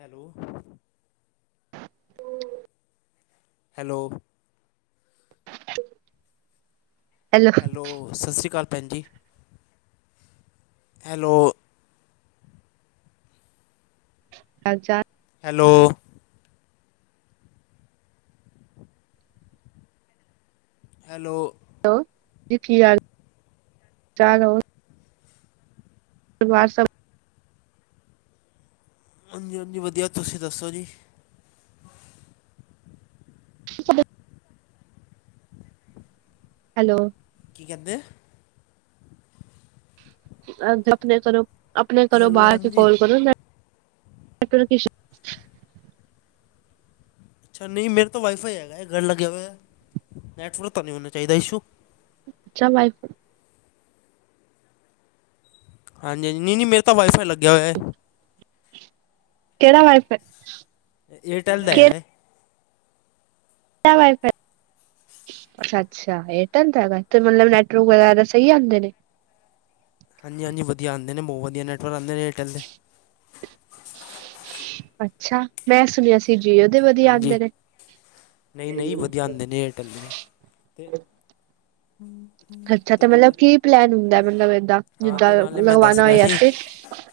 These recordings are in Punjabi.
ਹੈਲੋ। ਉਹ ਹੈਲੋ। ਹੈਲੋ ਸਤਿ ਸ਼੍ਰੀ ਅਕਾਲ ਭੈਣ ਜੀ ਹੈਲੋ। ਚ ਹੈਲੋ। ਹੈਲੋ। ਹੈਲੋ ਕੀ ਹਾਲ ਕਿਆ ਹਾਲ ਹੋ ਪਰਿਵਾਰ ਸ ਹਾਂਜੀ ਹਾਂਜੀ ਵਧੀਆ ਤੁਸੀਂ ਦੱਸੋ ਜੀ? ਡ ਹੈਲੋ। ਕੀ ਕਹਿੰਦੇ ਅ ਆਪਣੇ ਘਰੋਂ ਆਪਣੇ ਘਰੋਂ ਹੈਲੋ ਬਾਹਰ ਕੇ ਹਾਂਜੀ ਕਾਲ ਕਰੋ। ਅੱਛਾ ਨਹੀਂ ਮੇਰੇ ਤਾਂ ਵਾਈਫਾਈ ਹੈਗਾ ਹੈ ਘਰ ਲੱਗਿਆ ਹੋਇਆ ਨੈਟਵਰਕ ਤਾਂ ਨਹੀਂ ਹੋਣਾ ਚਾਹੀਦਾ ਇਸ਼ੂ। ਅੱਛਾ ਵਾਈਫ ਹਾਂਜੀ ਹਾਂਜੀ ਨਹੀਂ ਮੇਰਾ ਵਾਈਫਾਈ ਲੱਗਿਆ ਹੋਇਆ। ਹੈ ਕਿਹੜਾ ਮ ਏਅਰਟੈਲ ਦਾ ਹੈ। ਕਿਹੜਾ ਵਾਈਫਾਈ ਅੱਛ ਅੱਛਾ, ਏਅਰਟੈਲ ਤੇ ਹੈਗਾ ਮਤਲਬ ਨੈਟਵਰਕ ਵਗੈਰਾ ਸਹੀ ਆਉਂਦੇ ਨੇ। ਹਾਂਜੀ ਹਾਂਜੀ, ਵਧੀਆ ਆਂਦੇ ਨੇ ਬਹੁ ਵਧੀਆ ਨੈਟਵਰਕ ਆਉਂਦੇ ਨੇ। ਏਅਰਟੈੱਲ ਦੇ ਅੱਛਾ ਮੈਂ ਸੁਣਿਆ ਓਦੇ ਵਧੀਆ ਹਾਂਜੀ ਆਉਂਦੇ ਨੇ। ਏਅਰਟੱਲ ਨੇ ਅਤੇ ਹਮ ਹਮ। ਅੱਛਾ ਤੇ ਮਤਲਬ ਕੀ ਪਲੈਨ ਹੁੰਦਾ ਮਤਲਬ ਏਦਾਂ ਹਾਂ ਜਿੱਦਾਂ ਲਗਵਾਉਣਾ ਹੋਏੇ।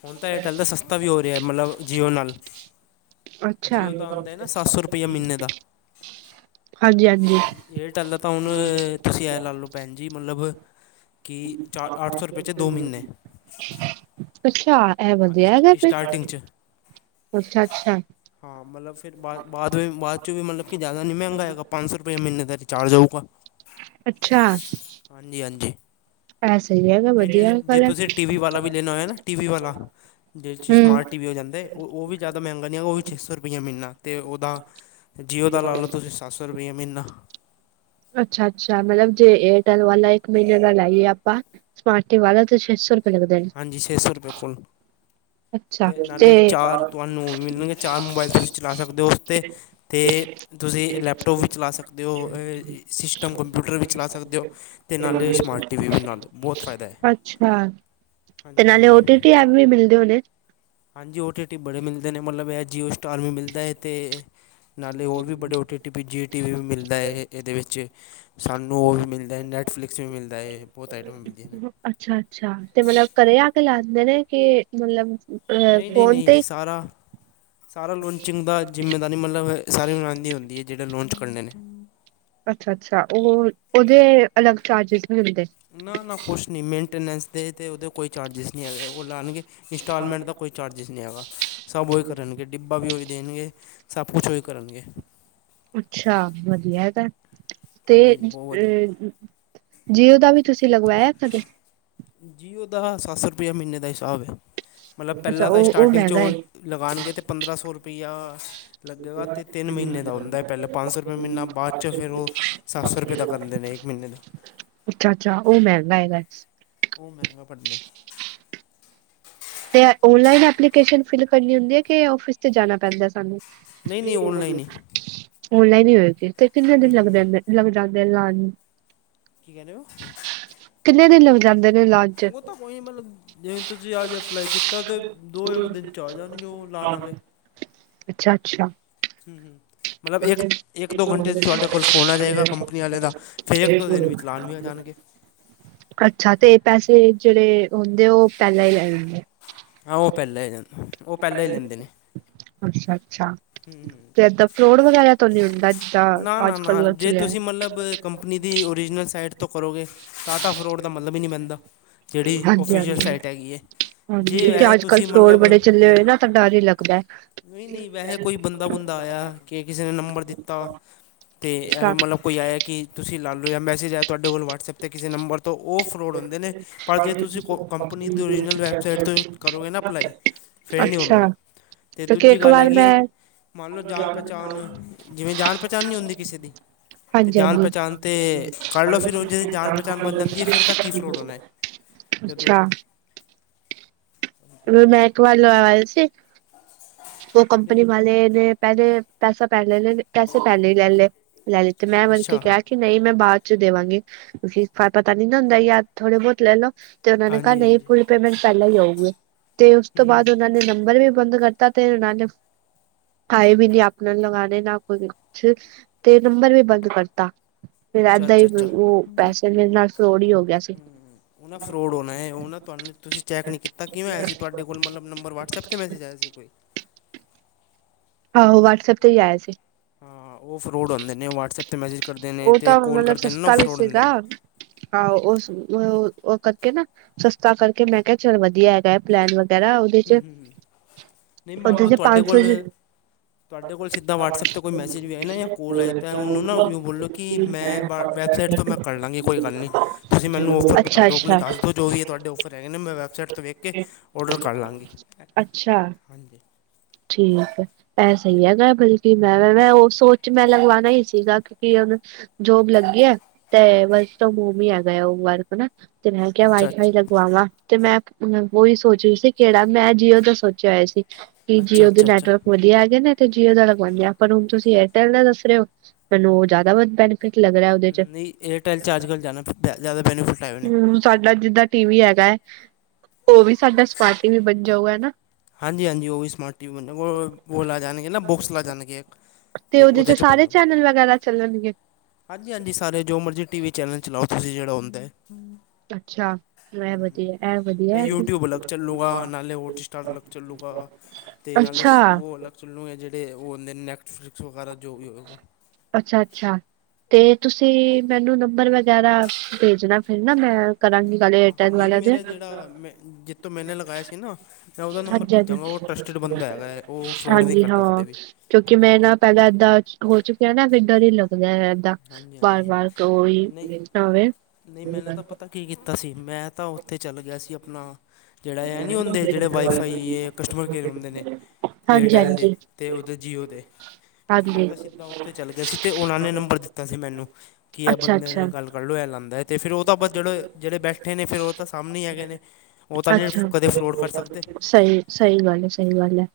ਹੁਨ ਤਾਂ ਏਅਰਟੈੱਲ ਦਾ ਸਸਤਾ ਵੀ ਹੋ ਰਿਹਾ ਮਤਲਬ ਜੀਓ ਨਾਲ। ਅੱਛਾ ਜੀਓ ਦਾ ਆਉਦਾ ਹੈ ਨਾ ਸੱਤ ਸੌ ਰੁਪਈਆ ਮਹੀਨੇ ਦਾ। ਹਾਂਜੀ ਹਾਂਜੀ ਏਅਰ ਟਲ ਤਾਂ ਹੁਣ ਤੁਸੀਂ ਐ ਲਾ ਲੋ ਭੈਣ ਜੀ ਮਤਲਬ ਕਿ ਚਾਰ ਅੱਠ ਸੌ ਰੁਪਏ 'ਚ ਦੋ ਮਹੀਨੇ ਅੱਛਾ ਇਹ ਹਾਂ ਵਧੀਆ ਇਸਟ ਗਾ ਫਿਰ ਸਟਾਰਟਿੰਗ 'ਚ ਅੱਛਾ ਅੱਛਾ। ਹਾਂ ਮਤਲਬ ਫਿਰ ਬਾਦ ਬਾਅਦ ਬਾਅਦ ਚ ਵੀ ਮਤਲਬ ਕਿ ਜ਼ਿਆਦਾ ਨ ਨਹੀਂ ਮਹਿੰਗਾ ਹੈਗਾ ਪੰਜ ਸੌ ਰੁਪਇਆ ਮਹੀਨੇ ਦਾ ਰਿਚਾਰਜ ਹੋਊਗਾ। ਅੱਛਾ, ਹਾਂਜੀ ਹਾਂਜੀ, ਐ ਸਹੀ ਹੈਗਾ ਤੇ ਜੇ ਵਧੀਆ ਜੇ ਗੱਲ ਹੈ ਤੁਸੀਂ ਟੀ ਵੀ ਵਾਲਾ ਵੀ ਲੈਣਾ ਹੋਇਆ ਨਾ ਟੀ ਵੀ ਵਾਲਾ। [inaudible] ਜਿਵੇਂ ਸਮਾਰਟ ਹੂੰ। ਟੀ ਵੀ ਹੋ ਜਾਂਦੇ ਉਹ ਵੀ ਜ਼ਿਆਦਾ ਮਹਿੰਗਾ ਨਹੀਂ ਹੈਗਾ ਉਹ ਵੀ ਛੇ ਸੌ ਰੁਪਇਆ ਮਿਲਣਾ ਤੇ ਉਹਦਾ ਜੀਓ ਦਾ ਲਾ ਲਓ ਤੁਸੀਂ ਸੱਤ ਸੌ ਰੁਪਇਆ ਮਹੀਨਾ। ਅੱਛਾ ਅੱਛਾ, ਮਤਲਬ ਜੇ ਏਅਰਟੈਲ ਵਾਲਾ ਇੱਕ ਮਹੀਨੇ ਦਾ ਲਾਈਏ ਆਪਾਂ ਸਮਾਰਟ ਟੀ ਵਾਲਾ ਤੇ ਛੇ ਸੌੁ ਹਾਂਜੀ, ਛੇ ਸੌ ਰੁਪਏ ਫੋੱਲ। ਤੇ ਨਾਲੇ ਚਾਰ ਤੁਆਨੂੰ ਮਿਲਨਗੇ ਚਾਰ ਮੋਬਾਈਲ ਤੁਸੀਂ ਚਲਾ ਸਕਦੇ ਓ ਤੇ ਤੇ ਤੁਸੀ ਲੈਪਟੋਪ ਵੀ ਚਲਾ ਸਕਦੇ ਓ ਅ ਸਿਸਟਮ ਕੰਪਿਊਟਰ ਵੀ ਚਲਾ ਸਕਦੇ ਓ ਤੇ ਨਾਲੇ ਸਮਾਰਟ ਟੀ ਵੀ ਨਾਲੇ ਬੌਤ ਫਾਇਦਾ ਐ। ਅੱਛਾ, ਤੇ ਨਾਲੇ ਓਟੀਟੀ ਐਪ ਵੀ ਮਿਲਦੇ ਹੋਣੇ। ਹਾਂਜੀ, ਓ ਟੀ ਟੀ ਬੜੇ ਮਿਲਦੇ ਨੇ ਮਤਲਬ ਐ ਜੀਓ ਸਟਾਰ ਵੀ ਮਿਲਦਾ ਏ ਤੇ ਨਾਲੇ ਹੋਰ ਵੀ ਬੜੇ O T T V G T V ਮਿਲਦਾ ਏ ਇਦੇ ਵਿੱਚ ਸਾਨੂੰ ਓ ਵੀ ਮਿਲਦਾ ਨੈੱਟਫਲਿਕਸ ਵੀ ਮਿਲਦਾ ਏ ਬੌਤ ਆਈਟਮਾਂ ਮਿਲਦੀਆਂ ਨੇ। ਅੱਛਾ-ਅੱਛਾ ਤੇ ਮਤਲਬ ਘਰੇ ਆ ਕੇ ਲਾ ਦਿੰਦੇ ਨੇ ਕਿ ਮਤਲਬ ਅ ਨਈ, ਨਈ, ਫੋਨ ਨਈ, ਤੇ ਸਾਰਾ ਸਾਰਾ ਲੋਂਚਿੰਗ ਦਾ ਜ਼ਿੰਮੇ ਪਤਾ ਨੀ ਮਤਲਬ ਸਾਰੀ [unintelligible] ਹੁੰਦੀ ਏ ਜੇੜੇ ਲੋਂਚ ਕਰਨੇ ਨੇ। ਅੱਛਾ-ਅੱਛਾ, ਓ ਓਦੇ ਅਲੱਗ ਚਾਰਜਿਜ ਨੀ ਹੁੰਦੇ। ਨਾ-ਨਾ ਕੁਛ ਨੀ ਮੇਂਟੇਨੈਸ ਦੇ ਤੇ ਉਦੇ ਕੋਈ ਚਾਰਜਿਜ ਨੀ ਹੈਗੇ ਓ ਲਾਣਗੇ ਇੰਸਟਾਲਮੈਂਟ ਦਾ ਕੋਈ ਚਾਰਜਿਜ ਨਈ ਹੈਗਾ ਸਬ ਓ ਹੀ ਕਰਨਗੇ। ਡਿੱਬਾ ਵੀ ਓਹੀ ਦੇਣਗੇ ਸਬ ਕੁਛ ਓਹੀ ਕਰਨਗੇ। ਅੱਛਾ, ਵਦੀਆ ਤਾਂ ਤੇ ਹਾਂਜੀ-ਹਾਂਜੀ ਬਹੁਤ ਵਧੀਆ ਅ ਜੀਓ ਦਾ ਵੀ ਤੁਸੀਂ ਲਗਵਾਇਆ ਕਦੇ? ਜੀਓ ਦਾ ਸੱਤ ਸੌ ਰੁਪਇਆ ਮਹੀਨੇ ਦਾ ਹਿਸਾਬ ਏ। ਮਤਲਬ ਅੱਛਾ ਪੈਲਾਂ ਤਾਂ ਉਹ ਉਹ ਸਟਾਰਟਿੰਗ ਚ ਮਹਿੰਗਾ ਓ ਹੈ ਲਗਾਣਗੇ ਤਾਂ ਪੰਦਰਾਂ ਸੌ ਰੁਪਇਆ ਲੱਗੇਗਾ ਤੇ ਤਿੰਨ ਮਹੀਨੇ ਦਾ ਹੁੰਦਾ ਪੈਲਾਂ ਪੰਜ ਸੌ ਰੁਪਏ ਮਹੀਨਾ ਬਾਦ ਚ ਫਿਰ ਓ ਸੱਤ ਸੌ ਰੁਪਏ ਦਾ ਕਰਦੇ ਨੇ। ਮਹੀਨੇ ਦਾ। ਅੱਛਾ-ਅੱਛਾ, ਓ ਮੈਂਗਾ ਹੈਗਾ। ਓ ਮਹਿੰਗਾ ਪੈਂਦਾ। ਤੇ ਐ ਓਨਲਾਈਨ ਐਪਲੀਕੇਸ਼ਨ ਫਿਲ ਕਰਨੀ ਹੁੰਦੀ ਐ ਕੇ ਓਫਿਸ ਤੇ ਜਾਣਾ ਪੈਂਦਾ ਸਾਨੂੰ ਨਹੀਂ-ਨਹੀਂ ਔਨਲਾਈਨ ਹੀ ਓਨਲਾਈਨ ਈ ਹੋਏਗੀ ਤੇ ਕਿੰਨੇ ਹੂੰ ਦਿਨ ਹੂੰ ਲੱਗਦੇ ਏਦੇ। [unintelligible] ਕੀ ਕੈ ਰੇ ਓ? ਕਿੰਨੇ ਦਿਨ ਲਗ ਜਾਂਦੇਨ? ਓ ਤਾਂ ਕੋਈ ਨੀ ਮਤਲਬ ਜਿਵੇ ਤੁਸੀਂ ਅੱਜ ਅਪਲਾਈ ਕੀਤਾ ਤੇ ਦੋ-ਇੱਕ ਦਿਨ ਚ ਆ ਜਾਣਗੇ ਓ ਲਾਣ ਆਲੇ। ਅੱਛਾ-ਅੱਛਾ। ਹੂੰ-ਹੂੰ। ਮਤਲਬ ਇੱਕ, ਇੱਕ-ਦੋ ਘੰਟੇ ਚ ਤੁਆਡੇ ਕੋਲ ਫੋਨ ਆ ਜੇਗਾ ਕੰਪਨੀ ਆਲੇ ਦਾ ਫਿਰ ਇੱਕ-ਦੋ ਦਿਨ ਵਿੱਚ ਲਾਣ ਵੀ ਆ ਜਾਣ ਗੇ। ਅੱਛਾ, ਤੇ ਪੈਸੇ ਜੇੜੇ ਹੁੰਦੇ ਓ ਪੈਲਾਂ ਈ ਲੈ ਲੈਂਦੇ। ਹਾਂ ਓ ਪੈਲਾਂ ਈ ਲੈਨ ਓ ਪੈਲਾਂ ਈ ਲੈਂਦੇ ਨੇ ਅੱਛਾ-ਅੱਛਾ, ਤੇ ਏਦਾਂ ਫਰੋਡ ਵਗੈਰਾ ਤੋਂ ਨੀ ਹੁੰਦਾ ਜਿੱਦਾਂ ਨਾ, ਨਾ, ਅੱਜ ਨਾ, ਕੱਲ ਜੇ ਚਲਿਆ ਤੁਸੀਂ ਮਤਲਬ ਕੰਪਨੀ ਦੀ ਓਰੀਜਨਲ ਸਾਈਟ ਤੋਂ ਕਰੋਗੇ ਤਾ ਤਾ ਫਰੋਡ ਦਾ ਮਤਲਬ ਈ ਨਈ ਬਣਦਾ ਜੇੜੀ ਹਾਂਜੀ-ਹਾਂਜੀ ਓਫੀਸ਼ੀਅਲ ਹਾਂਜੀ ਸਾਈਟ ਹੈਗੀ ਏ। ਹਾਂਜੀ, ਜੇ ਕਿਉਂਕਿ ਵੈਹੇ ਅੱਜ ਕੱਲ੍ਹ ਤੁਸੀਂ ਫਰੋਡ ਮਤਲਬ ਬੜੇ ਚੱਲੇ ਏ ਹੋਏ ਨਾ ਤਾਂ ਡਰ ਹੀ ਲੱਗਦਾ। ਨਈ-ਨਈ ਵੈਹੇ ਕੋਈ ਬੰਦਾ ਬੁੰਦਾ ਆਇਆ ਕੇ ਕਿਸੇ ਨੇ ਨੰਬਰ ਦਿੱ ਤਾਂ ਤੇ ਐਵੇਂ ਮਤਲਬ ਕੋਈ ਆਇਆ ਕਿ ਤੁਸੀਂ ਲਾ ਲਓ ਯਾ ਮੈਸੇਜ ਆਇਆ ਤੁਆਡੇ ਕੋਲ ਵਟਸਐਪ ਤੇ ਕਿਸੇ ਨੰਬਰ ਤੋ ਓ ਫਰੋਡ ਹੁੰਦੇ ਨੇ ਪਰ ਜੇ ਤੁਸੀਂ ਕੋ ਕੰਪਨੀ ਦੀ ਓਰੀਜਨਲ ਵੈੱਬਸਾਈਟ ਤੋਂ ਕਰੋਗੇ ਨਾ ਅਪਲਾਈ ਫਿਰ ਨੀ ਹੁੰਦਾ ਅੱਛਾ, ਤੇ ਕਿਉਂਕਿ ਦੁਜੀ ਇੱਕ ਗੱਲ ਵਾਰ ਹੈਗੀ ਏ, ਮੈਂ ਮਨ ਲਓ ਜਾਣ ਪਹਿਚਾਣ ਜਿਵੇਂ ਜਾਣ ਪਹਿਚਾਣ ਨਈ ਹੁੰਦੀ ਕਿਸੇ ਦੀ ਅਤੇ ਜਾਣ ਹਾਂਜੀ-ਹਾਂਜੀ। ਪਹਿਚਾਣ ਤਾਂ ਕਰ ਲਓ ਫਿਰ ਉਹ ਜੇ ਜਾਣ ਪਹਿਚਾਣ ਬਣ ਜਾਂਦੀ ਹੈ ਫਿਰ ਤਾਂ ਕੀ ਫਰੋਡ ਹੋਣਾ ਹੈ ਜਦੋਂ ਅੱਛਾ। [inaudible] ਮੈਂ ਇੱਕ ਵਾਰ ਲਵਾਏ ਸੀ। ਉਹ ਨਹੀਂ ਕੰਮਪਨੀ ਵਾਲੇ ਨੇ। ਪਹਿਲੇ ਪੈਸਾ ਪੈ ਲੈ [unintelligible] ਤੇ ਮੈਂ ਬਲਕਿ ਕੇ ਅੱਛਾ ਕਿਹਾ। ਕਿ ਨਈ ਮੈਂ ਬਾਦ ਚ ਦੇਵਾਂਗੀ। ਕਿਉਂਕੀ ਕਾਰ ਪਤਾ ਨੀ ਨਾ ਹੁੰਦਾ ਯਾਰ ਥੋੜੇ ਬਹੁਤ ਲੈ ਲਓ। ਤੇ ਉਹਨਾਂ ਨੇ ਕਾ ਹਾਂਜੀ ਨਈ ਹਾਂਜੀ ਫੁਲ ਪੇਮੈਂਟ ਪਹਿਲਾਂ ਹੀ ਆਊਗੀ। ਤੇ ਉਸ ਤੋਂ ਹੂੰ ਬਾਅਦ ਉਹਨਾਂ ਨੇ ਨੰਬਰ ਵੀ ਬੰਦ ਕਰ ਤਾ ਤੇ ਨਾਲੇਫ। ਆਏ ਵੀ ਨੀ ਆਪਨੇ ਲਗਾਨੇ ਨਾ ਕੋਈ ਕੁਛ, ਤੇ ਨੰਬਰ ਵੀ ਬੰਦ ਕਰਤਾ। ਫਿਰ ਏਦਾਂ ਹੀ ਅੱਛਾ-ਅੱਛਾ-ਅੱਛਾ ਉਹ ਹੁੰ, ਪੈਸੇ ਮੇਰੇ ਨਾਲ ਫਰੋਡ ਹੀ ਹੋ ਗਿਆ ਸੀ ਉਹ ਨਾ ਫਰੋਡ ਹੋਨਾ ਐ, ਉਹ ਨਾ ਤੁਹਾਨੂੰ। ਤੁਸੀਂ ਚੈਕ ਨੀ ਕੀਤਾ ਕਿਵੇਂ ਇਆ ਸੀ ਤੁਹਾਡੇ ਕੋਲ ਮਤਲਬ ਨੰਬਰ ਵਟਸਐਪ ਤੇ ਮੈਸੇਜ ਆਇਆ ਸੀ ਕੋਈ। ਆਹੋ ਵਟਸਐਪ ਤੇ ਹੀ ਆਇਆ ਸੀ। ਹਾਂ, ਉਹ ਫਰੋਡ ਹੁੰਦੇ ਨੇ ਵਟਸਐਪ ਤੇ ਮੈਸੇਜ। ਕਰਦੇ ਨੇ ਉਹ ਅਤੇ ਤਾਂ ਕੋਲ ਮਤਲਬ ਕਰਦੇ ਨੇ ਨਾ ਉਹ ਸਸਤਾ ਵੀ ਫਰੋਡ ਹੁੰਦੇ ਸੀਗਾ। ਨੇ ਆਹੋ ਉਹ ਸ ਉਹ ਕਰਕੇ ਨਾ ਸਸਤਾ ਕਰਕੇ ਮੈਂ ਕਿਹਾ ਚੱਲ ਵਧੀਆ ਹੈਗਾ। ਪਲੈਨ ਵਗੈਰਾ ਉਹਦੇ ਚ ਹੁੰ-ਹੁੰ-ਹੁੰ ਨਈ ਮੰਨ ਉਹਦੇ ਲੋ ਚ ਤੁਹਾਡੇ ਪੰਜ ਸੌ ਕੋਲ ਤੁਹਾਡੇ ਕੋਲ ਸਿੱਧਾ ਵਟਸਐਪ ਤੇ ਕੋਈ ਮੈਸੇਜ ਵੀ ਆਏ ਨਾ ਯਾ ਕੋਲ ਆਏ ਤਾਂ ਉਹਨੂੰ ਨਾ ਓਯਿਓ ਬੋਲੋ ਕਿ ਮੈਂ ਬ ਵੈੱਬਸਾਈਟ ਤੋਂ ਮੈਂ ਕਰ ਲਾਂਗੀ ਕੋਈ ਗੱਲ ਨੀ। ਤੁਸੀਂ ਮੈਨੂੰ ਔਫਰ ਬਤਾ ਦੋ, ਆਪਣੇ ਅੱਛਾ ਅੱਛਾ ਦੱਸ ਦੋ ਜੋ ਵੀ ਐ ਤੁਹਾਡੇ ਔਫਰ ਹੇਗੇ ਨੇ ਮੈਂ ਵੈੱਬਸਾਈਟ ਤੋਂ ਵੇਖ ਕੇ ਔਡਰ ਕਰ ਲਾਂਗੀ, ਅੱਛਾ ਹਾਂਜੀ। ਠੀਕ ਐ। ਏਹ ਅਤੇ ਸਈ ਹੈਗਾ ਬਲਕਿ ਮੈਂ ਮੈਂ ਉਹ ਸੋਚ ਮੈਂ ਲਗਵਾਨਾ ਈ ਸੀਗਾ ਕਿਉਂਕਿ ਉਹ ਜੋਬ ਲੱਗ ਗੇਆ, ਤੇ ਵਰਕ ਫਰੋਮ ਹੋਮ ਈ ਹੇਗਾ। ਉਹ ਵਰਕ ਨਾ ਤੇ ਮੈਂ ਕਿਹਾ ਅੱਛਾ ਵਾਈਫਾਈ ਅੱਛਾ ਲਗਵਾਵਾਂ। ਤੇ ਮੈਂ ਹੁੰ ਉਹੀ ਸੋਚ ਰੀ ਸੀ ਕਿਹੜਾ, ਮੈਂ ਜੀਓ ਦਾ ਸੋਚਿਆ ਹੋਇਆ ਸੀ। ਬੀ ਅੱਛਾ ਜੀਓ ਦੇ ਅੱਛਾ ਅੱਛਾ ਨੈਟਵਰਕ ਵਧੀਆ ਹੇਗੇ ਨੇ। ਤੇ ਜੀਓ ਦਾ ਲਗਵਾਂਦੇ ਆਂ ਪਰ ਹੁਣ ਤੁਸੀਂ ਏਅਰ ਟੇਲ ਦਾ ਦੱਸ ਰੇ ਓ ਮੈਨੂੰ ਉਹ ਜ਼ਦਾੱ ਵ ਬੈਨਿ ਟ ਲਗ ਰਾ। ਨਈ ਏਅਰਟੇਲ 'ਚ ਅੱਜ ਕੱਲ ਜਾਦਾ [unintelligible] ਜ਼ਿਆਦਾ ਬੈਨੀਫਿਟ ਹੈਏ ਉਹਨੇ ਤੁਹਾਡਾ ਜਿੱਦਾ ਟੀਵੀ ਹੈਗਾ ਐ, ਉਹ ਵੀ ਸਾਡਾ ਸਮਾਰਟ ਟੀਵੀ ਬਨ ਜਾਊਗਾ ਨਾ? ਹਾਂਜੀ-ਹਾਂਜੀ ਓਵੀ ਸਮਾਰਟ [unintelligible] ਉਹ ਲੈ ਜਾਨਗੇ ਨਾ, ਬੁਕਸ ਲੈ ਜਾਨਗੇ ਤੇ ਉਹਦੇ ਬਨੋ ਰਾ ਚੱਲਨਗੇ ਹਾਂਜੀ-ਹਾਂਜੀ ਸਾਰੇ ਜੋ ਮਰਜ਼ੀ ਟੀਵੀ ਚੈਨਲ ਚਲਾਓ। ਤੁਸੀਂ ਜਿਹੜਾ ਹੁੰਦਾ ਐ। ਅੱਛਾ ਮੈਂ ਵਧੀਆ, ਐ ਵਧੀਆ ਫੇ [unintelligible] ਤੇ ਨਾਲੇ ਸੁ ਅੱਛਾ, ਉਹ ਅਲਗ ਚੁ ਨੇ ਜਿਹੜੇ ਓ ਨੈਕ ਫਰਿਕਸ ਵਗੈਰਾ ਜੋ ਵੀ ਹੋਏਗਾ ਅੱਛਾ-ਅੱਛਾ। ਤੇ ਤੁਸੀਂ ਮੈਨੂੰ ਨੰਬਰ ਵਗੈਰਾ ਭੇਜਨਾ ਫੇਰ ਨਾ ਮੈਂ ਕਰਾਂਗੀ ਗੱਲ ਏਅਰ ਟੇਲ ਵਾਲੇਆਂ ਤੇ ਜਿੱਤੋਂ ਮੈਨੇ ਲਗਾਆ ਸੀ ਨਾ। ਮੈਂ ਉਹਦਾ ਨੰਬਰ ਹਾਂਜੀ-ਹਾਂਜੀ, ਭੇਜਾਂਗਾ ਉਹ ਟਰਸਟਡ ਬੰਦਾ ਹੈਗਾ ਹੈ ਉਹ ਫਰੋਡ ਨਹੀਂ ਹਾਂਜੀ ਕਰਦਾ ਹਾਂ ਕਦੇ ਵੀ ਕਿਉਂਕਿ ਉਹ ਮੈਂ ਤਾਂ ਨਾ ਪਹਿਲਾਂ ਏਦਾਂ ਹੋ ਚੁੱਕਿਆ ਨਾ ਫਿਰ ਡਰ ਈ ਲੱਗਦਾਏ ਇਦਾਂ ਹਾਂਜੀ ਹਾਂਜੀ ਵਾਰ-ਵਾਰ ਕੋਈ ਨਿਪਟਾਵੇ ਨਈ ਮੈਨੇ ਤਾਂ ਪਤਾ ਕੀ ਕੀਤਾ ਸੀ ਮੈਂ ਤਾਂ ਉੱਥੇ ਚੱਲ ਗਿਆ ਸੀ ਆਪਨਾ। ਜਿੜਾ ਐ ਨੀ ਹੁੰਦੇ ਜੇੜੇ ਵਾਈ-ਫਾਈ ਹਾਂਜੀ ਏ ਕਸਟਮਰ ਕੇਅਰ ਹੁੰਦੇ ਨੇ। ਏਅਰਟੈੱਲ ਦੇ ਹਾਂਜੀ ਤੇ ਉੱਦੇ ਜੀਓ ਦੇ। ਮੈਂ ਹਾਂਜੀ ਤਾਂ ਸਿੱਧਾ ਉੱਥੇ ਚੱਲ ਗਿਆ ਸੀ ਤੇ ਉਹਨਾਂ ਨੇ ਨੰਬਰ ਦਿੱਤਾ ਸੀ ਮੈਨੂੰ ਕੀ ਇਹ ਅੱਛਾ ਬੰਦੇ ਅੱਛਾ ਨੇ ਗੱਲ ਕਰ ਲਓ ਇਹ ਲਾਂਦਾਏ ਤੇ ਫੇਰ ਉਹ ਟਾ ਆਪਾ ਜਿਹੜੇ, ਜਿਹੜੇ ਬੈਠੇ ਨੇ ਫਿਰ ਉਹ ਤਾਂ ਸਾਹਮਨੇ ਈ ਹੈਗੇ ਨੇ। ਉਹ ਤਾਂ ਨਹੀਂ ਅੱਛਾ, ਕਦੇ ਫਰੋਡ ਕਰ ਸਕਦੇ ਸਈ-ਸਈ ਗੱਲ ਏ, ਸਈ ਗੱਲ ਐ।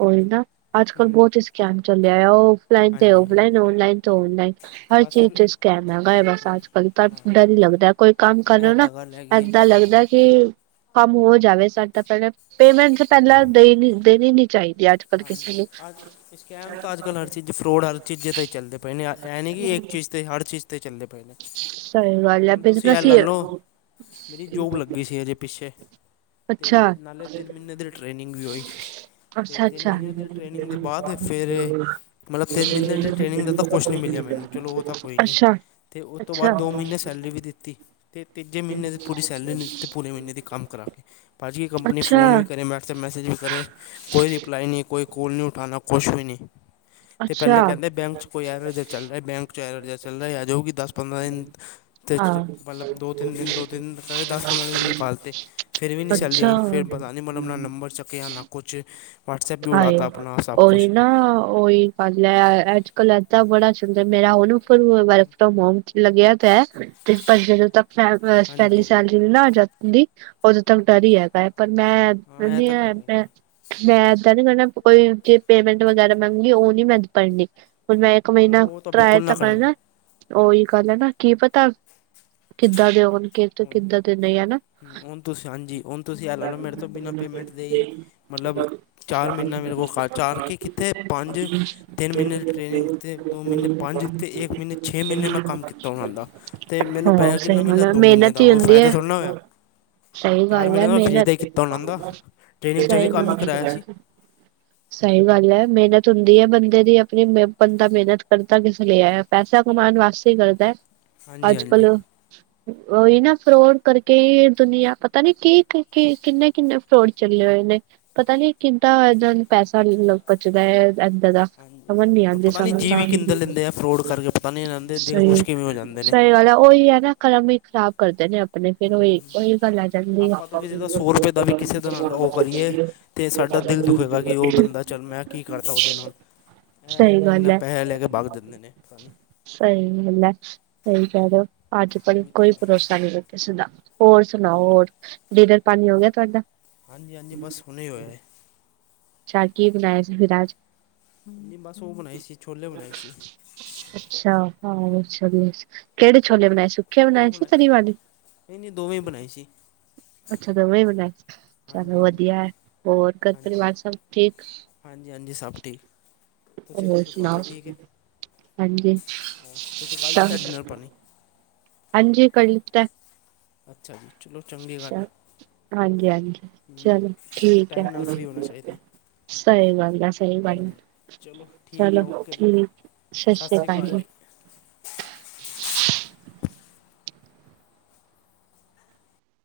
ਓਹੀ ਨਾ ਅੱਜ ਕੱਲ ਹੂੰ, ਬੋਤ ਈ ਸਕੈਮ ਚੱਲਿਆ ਐ। ਔਫਲਾਈਨ ਤੇ ਹਾਂਜੀ ਹਾਂਜੀ ਔਫਲਾਈਨ, ਔਨਲਾਈਨ ਔਨਲਾਈਨ ਹਰ ਬਸ ਚੀਜ਼ ਫਿਰ ਚ ਸਕੈਮ ਹੈਗਾ ਐ ਬਸ ਹਾਂਜੀ ਅੱਜ-ਕੱਲ ਤਾਂ ਹਾਂ ਡਰ ਈ ਲੱਗਦਾਏ। ਕੋਈ ਕੰਮ ਕਰੋ ਇਹ ਨਾ ਤਾਂ ਗੱਲ ਹੈਗੀ ਹੈ ਏਦਾਂ ਲੱਗਦਾ ਕਿ ਕੰਮ ਹੋ ਜਾਵੇ ਸਾਡਾ ਪਹਿਲਾਂ, ਪੇਮੈਂਟ ਤਾਂ ਪਹਿਲਾਂ ਦੇਨੀ, ਦੇਨੀ ਨੀ ਚਾਹੀਦੀ ਅੱਜ ਕੱਲ ਕਿਸੇ ਹਾਂਜੀ-ਹਾਂਜੀ ਨੂੰ ਅੱਜ ਸਕੈਮ ਤਾਂ ਅੱਜ-ਕੱਲ ਹਰ ਚੀਜ਼ ਫਰੋਡ, ਹਰ ਚੀਜ਼ ਤ ਈ ਚੱਲਦੇ ਪਏ ਨੇ ਐ ਨਈ ਕਿ ਇੱਕ ਚੀਜ਼ ਤੇ ਹਰ ਚੀਜ਼ 'ਤੇ ਚੱਲਦੇ ਪਏ ਨੇ। ਸਹੀ ਗੱਲ ਹੈ ਹੁਣ ਤੁਸੀਂ ਐ ਬਿਜਨਸ ਹੀ ਲਾ ਲਓ। ਮੇਰੀ ਜੋਬ ਲੱਗੀ ਸੀ, ਅਜੇ ਪਿੱਛੇ ਅਤੇ ਅੱਛਾ ਨਾਲੇ ਤਿੰਨ ਮਹੀਨੇ ਦੀ ਟ੍ਰੇਨਿੰਗ ਵੀ ਹੋ ਤੇ ਅੱਛਾ ਤਿੰਨ ਅੱਛਾ ਮਹੀਨਿਆਂ ਦੀ ਟ੍ਰੇਨਿੰਗ ਦੇ ਬਾਅਦ। ਫਿਰ ਮਤਲਬ ਤਿੰਨ ਮਹੀਨੇ ਦੀ ਟ੍ਰੇਨਿੰਗ ਦਾ ਤਾਂ ਕੁਛ ਨਹੀਂ ਮਿਲਿਆ ਮੈਨੂੰ। ਚਲੋ ਉਹ ਤਾਂ ਕੋਈ ਨਈ ਅੱਛਾ ਅਤੇ ਉਸ ਤੋਂ ਬਾਅਦ ਦੋ ਮਹੀਨੇ ਸੈਲਰੀ ਵੀ ਦਿੱਤੀ। ਅਤੇ ਤੀਜੇ ਮਹੀਨ ਦੀ ਪੂਰੀ ਸੈਲਰੀ ਨਹੀਂ ਦਿੱਤੀ ਤੇ ਪੂਰੇ ਮਹੀਨੇ ਦੀ ਕੰਮ ਕਰਾਕੇ। ਭਾਜੀ ਏ ਅੱਛਾ ਕੰਪਨੀ ਅੱਛਾ ਫੋਨ ਵੀ ਕਰੇ ਮੈਂ ਕਿਹਾ ਤੇ ਮੈਸੇਜ ਵੀ ਕਰੇ ਕੋਈ। ਰਿਪਲਾਈ ਨਹੀਂ, ਕੋਈ ਕੋਲ ਨਹੀਂ ਉਠਾਉਣਾ ਕੁਛ ਵੀ ਨਈ ਤੇ ਪਹਿਲੇ ਕਹਿੰਦੇ ਬੈਂਕ ' ਕੋਈ ਐਰਰ ਚੱਲ ਅੱਛਾ ਰਿਹਾ। ਬੈਂਕ 'ਚ ਐਰਰ ਚੱਲ ਰਿਹਾ ਜੋ ਵੀ ਦਸ ਪੰਦਰਾਂ ਦਿਨ ਅਤੇ ਮਤਲਬ ਦੋ ਤਿੰਨ ਦਿਨ, ਦੋ ਤਿੰਨ ਦਿ ਦਸ ਪੰਦਰਾਂ ਦਿਨ ਨਿਕਾਲਤੇ ਫਿਰ ਵੀ ਨਹੀਂ ਸੈਲ ਰੀ ਅੱਛਾ। ਆਈ ਫਿਰ ਪਤਾ ਨੀ ਮਲ ਹਮ ਨਾਲ ਨੰਬਰ ਚੱਕਿਆ ਨਾ ਕੁਚ ਹਾਂਏ ਰ ਨਾ ਉਹ ਓਹੀ ਪ ਲਿਆ ਅੱਜ ਕਲ ਅੱਧਾ ਬੜਾ ਚੁੰ ਮੇਰਾ ਉਹਨੂੰ ਫ ਵਰਕ ਫਰੋਮ ਹੋਮ ਲੱਗਿਆ ਤਾਂ ਹੈ ਤੇ ਪਰ ਜਦੋਂ ਤੱਕ ਪਹਿਲੀ ਸੈਲਰੀ ਨੀ ਆ ਜਾਦੀ ਕਦੀ ਉਦੋਂ ਤੱਕ ਡਰ ਹੀ ਹੈਗਾ ਹੈ। ਪਰ, ਮੈਂ ਇਹ ਕਹਿੰਦੀ ਤਾਂ ਕਰ ਹਾਂ ਮੈਂ ਲਈ ਮੈਂ ਨ ਕਰ ਕੋਈ ਜੇ ਪੇਮੈਂਟ ਵਗੈਰਾ ਮੰਗੀ ਉਹ ਨੀ ਮੈਂ ਪ ਹ ਮੈਂ ਇੱਕ ਨਾ ਨਾ ਮਹੀਨਾ ਉਹ ਤਾਂ ਟਰਇ ਬਿਲਕੁਲ ਤ ਨਾ ਕਰਨਾ। ਉਹੀ ਗੱਲ ਹੈ ਨਾ ਕੀ ਪਤਾ ਕਿੱਦਾਂ ਦੇ ਹੋਣ, ਕਿ ਹੁਣ ਹਮ, ਕਿੱਦਾਂ ਦੇ ਨੇ ਹਨਾ? ਹੁਣ ਤੁਸੀਂ ਹਾਂਜੀ ਹੁਣ ਤੁਸੀਂ ਐ ਲਾ ਲਓ ਮੇਰੇ ਤੋਂ ਬਿਨਾਂ ਪੇਮੈਂਟ ਦੇ ਹੀ ਮਤਲਬ ਚਾਰ ਮਹੀਨਾ ਮੇਰੇ ਕੋਲ ਖਰਚਾ ਕੇ ਕਿੱਥੇ ਪੰਜ ਤਿੰਨ ਮਹੀਨੇ ਦੀ ਟ੍ਰੇਨਿੰਗ ਅਤੇ ਦੋ ਮਹੀਨੇ ਪੰਜ ਅਤੇ ਇੱਕ ਮਹੀਨੇ ਛੇ ਮਹੀਨੇ ਮੈਂ ਕੰਮ ਕੀਤਾ ਉਹਨਾਂ ਦਾ। ਤੇ, ਮੈਨੂੰ ਹਾਂ ਪੈਸਾ ਕਿੰਨਾ ਸਹੀ ਗੱਲ ਮਿਲਿਆ ਐ। ਦੋ ਮਹੀਨੇ ਮਿਹਨਤ ਤਾਂ ਹੀ ਉਹ ਹੁੰਦੀ ਫਾਇਦਾ ਐ, ਥੋੜਾ ਨਾ ਹੋ ਏਆ। ਸਹੀ ਚਾਰ ਗੱਲ ਮਹੀਨੇ ਐ ਦਾ ਮੈਂ ਫਰੀ ਦਾ ਮਿਹਨਤ ਹੀ ਕੀਤਾ ਉਹਨਾਂ ਦਾ। ਟ੍ਰੇਨਿੰਗ 'ਚ ਉਹ ਵੀ ਕੰਮ ਹੀ ਕਰਵਾਇਆ ਸੀ। ਸਹੀ ਗੱਲ ਹੈ ਮਿਹਨਤ ਹੁੰਦੀ ਐ ਬੰਦੇ ਦੀ। ਆਪਣੀ ਮ ਬੰਦਾ ਮਿਹਨਤ ਕਰਦਾ ਕਿਸ ਲਈ ਆ। ਪੈਸਾ ਕਮਾਣ ਵਾਸਤੇ ਈ ਕਰਦਾ ਐ। ਹਾਂਜੀ ਅੱਜ ਕੱਲ ਹਾਂਜੀ ਉਹੀ ਨਾ ਫਰੋਡ ਕਰਕੇ ਦੁਨੀਆਂ ਪਤਾ ਨੀ ਕੀ ਕਿੰਨੇ, ਕਿੰਨੇ ਫਰੋਡ ਚੱਲੇ ਹੋਏ ਨੇ। ਪਤਾ, ਨੀ ਕਿੱਦਾਂ ਏਦਾਂ ਪੈਸਾ ਬਚਦਾ ਹੈ ਏਦਾਂ ਦਾ ਹਾਂਜੀ ਹਾਂਜੀ ਸਮਝ ਨੀ ਪਰ ਆਉਂਦੀ ਪਤਾ ਨਹੀਂ ਸਾਨੂੰ ਜੀ ਤਾਂ ਵੀ ਕਿੰਦਰ ਲੈਂਦੇ ਆ ਫਰੋਡ ਕਰਕੇ ਪਤਾ ਨਹੀਂ ਇਹਨਾਂ ਦੇ ਦਿਲ ਸਹੀ ਖੁਸ਼ ਕਿਵੇਂ ਹੋ ਜਾਂਦੇ ਨੇ ਸਹੀ ਗੱਲ ਹੈ ਉਹੀ ਹੈ ਨਾ ਕਲਮ ਹੀ ਖ਼ਰਾਬ ਕਰਦੇ ਨੇ ਆਪਣੇ ਫੇਿਰ ਉਹ ਹੂੰ ਹੂੰ। ਇੱਕ ਉਹੀ ਗੱਲ ਆ ਜਾਂਦੀ ਆ। ਆਪਾਂ ਤਾਂ ਕਿਸੇ ਦਾ ਸੌ ਰੁਪਏ ਦਾ ਵੀ ਕਿਸੇ ਦਾ ਨਾਲ ਉਹ ਕਰੀਏ ਤੇ ਸਾਡਾ ਦਿਲ ਦੁਖੇਗਾ ਕਿ ਉਹ ਬੰਦਾ ਚੱਲ ਮੈਂ ਕੀ ਕਰਤਾ ਉਹਦੇ ਨਾਲ [unintelligible] ਇਹ ਸਹੀ ਇੰਨਾ ਗੱਲ ਇੰਨਾ ਹੈ ਪੈਸੇ ਲੈ ਕੇ ਬਾਗ ਜਾਂਦੇ ਨੇ ਨ ਸਹੀ ਗੱਲ ਸਹੀ ਕ ਅੱਜ ਭਲ ਉਹੀ ਤਾਂ ਕੋਈ ਗੱਲ ਹੈ। ਭਰੋਸਾ ਨੀ। ਹੋਰ ਸੁਣਾਓ ਹੋਰ ਡਿਨਰ ਪਾਣੀ ਹੋ ਗਿਆ ਤੁਹਾਡਾ। ਹਾਂਜੀ ਹਾਂਜੀ ਬਸ ਹੁਣੇ ਹੀ ਹੋਇਆ ਹੈ। ਅੱਛਾ ਕੀ ਬਣਾਇਆ ਸੀ ਫਿਰ ਆਜ? ਨਹੀਂ ਬਸ ਉਹ ਬਣਾਈ ਸੀ। ਛੋਲੇ ਬਣਾਏ ਸੀ। ਅੱਛਾ, ਹਾਂ ਕਿਹੜੇ ਛੋਲੇ ਬਣਾਏ? ਸੁਕੇ ਬਣਾਏ ਸੀ ਤਰੀ ਵਾਲੇ? ਨਹੀਂ ਨਹੀਂ ਦੋਵੇਂ ਹੀ ਬਣਾਈ ਸੀ ਅੱਛਾ ਦੋਵੇਂ ਬਣਾ ਹਾਂਜੀ ਚਲੋ ਹਾਂਜੀ ਵਧੀਆ ਹਾਂਜੀ ਹੈ। ਹੋਰ ਘਰ ਹਾਂਜੀ ਪਰਿਵਾਰ ਸਭ ਠੀਕ? ਹਾਂਜੀ, ਹਾਂਜੀ ਸਭ ਠੀਕ ਤੁਸੀਂ ਹੋਰ ਦੱਸੋ ਤੁਹਾਡੇ ਸੁਣਾਓ ਠੀਕ ਹੈ? ਹਾਂਜੀ ਹੋ ਤੁਸੀਂ ਕਰ ਲਿਆ ਡਿਨਰ ਪਾਣੀ? ਹਾਜੀ, ਕਰ ਲੀਤਾ। ਅੱਛਾ ਜੀ, ਚਲੋ ਚੰਗੀ ਗੱਲ ਐ। ਹਾਂਜੀ, ਹਾਂਜੀ ਚਲੋ ਠੀਕ ਐ। ਟਾਈਮ ਨਾਲ ਫ੍ਰੀ ਹੋਣਾ ਚਾਹੀਦਾ ਹੈ ਸਹੀ ਗੱਲ ਆ ਸਹੀ ਗੱਲ ਹਾਂਜੀ ਚਲੋ ਠੀਕ ਹੈ ਚਲੋ ਓਕੇ ਜੀ ਠੀਕ। ਸਤਿ ਸ੍ਰੀ ਅਕਾਲ ਜੀ।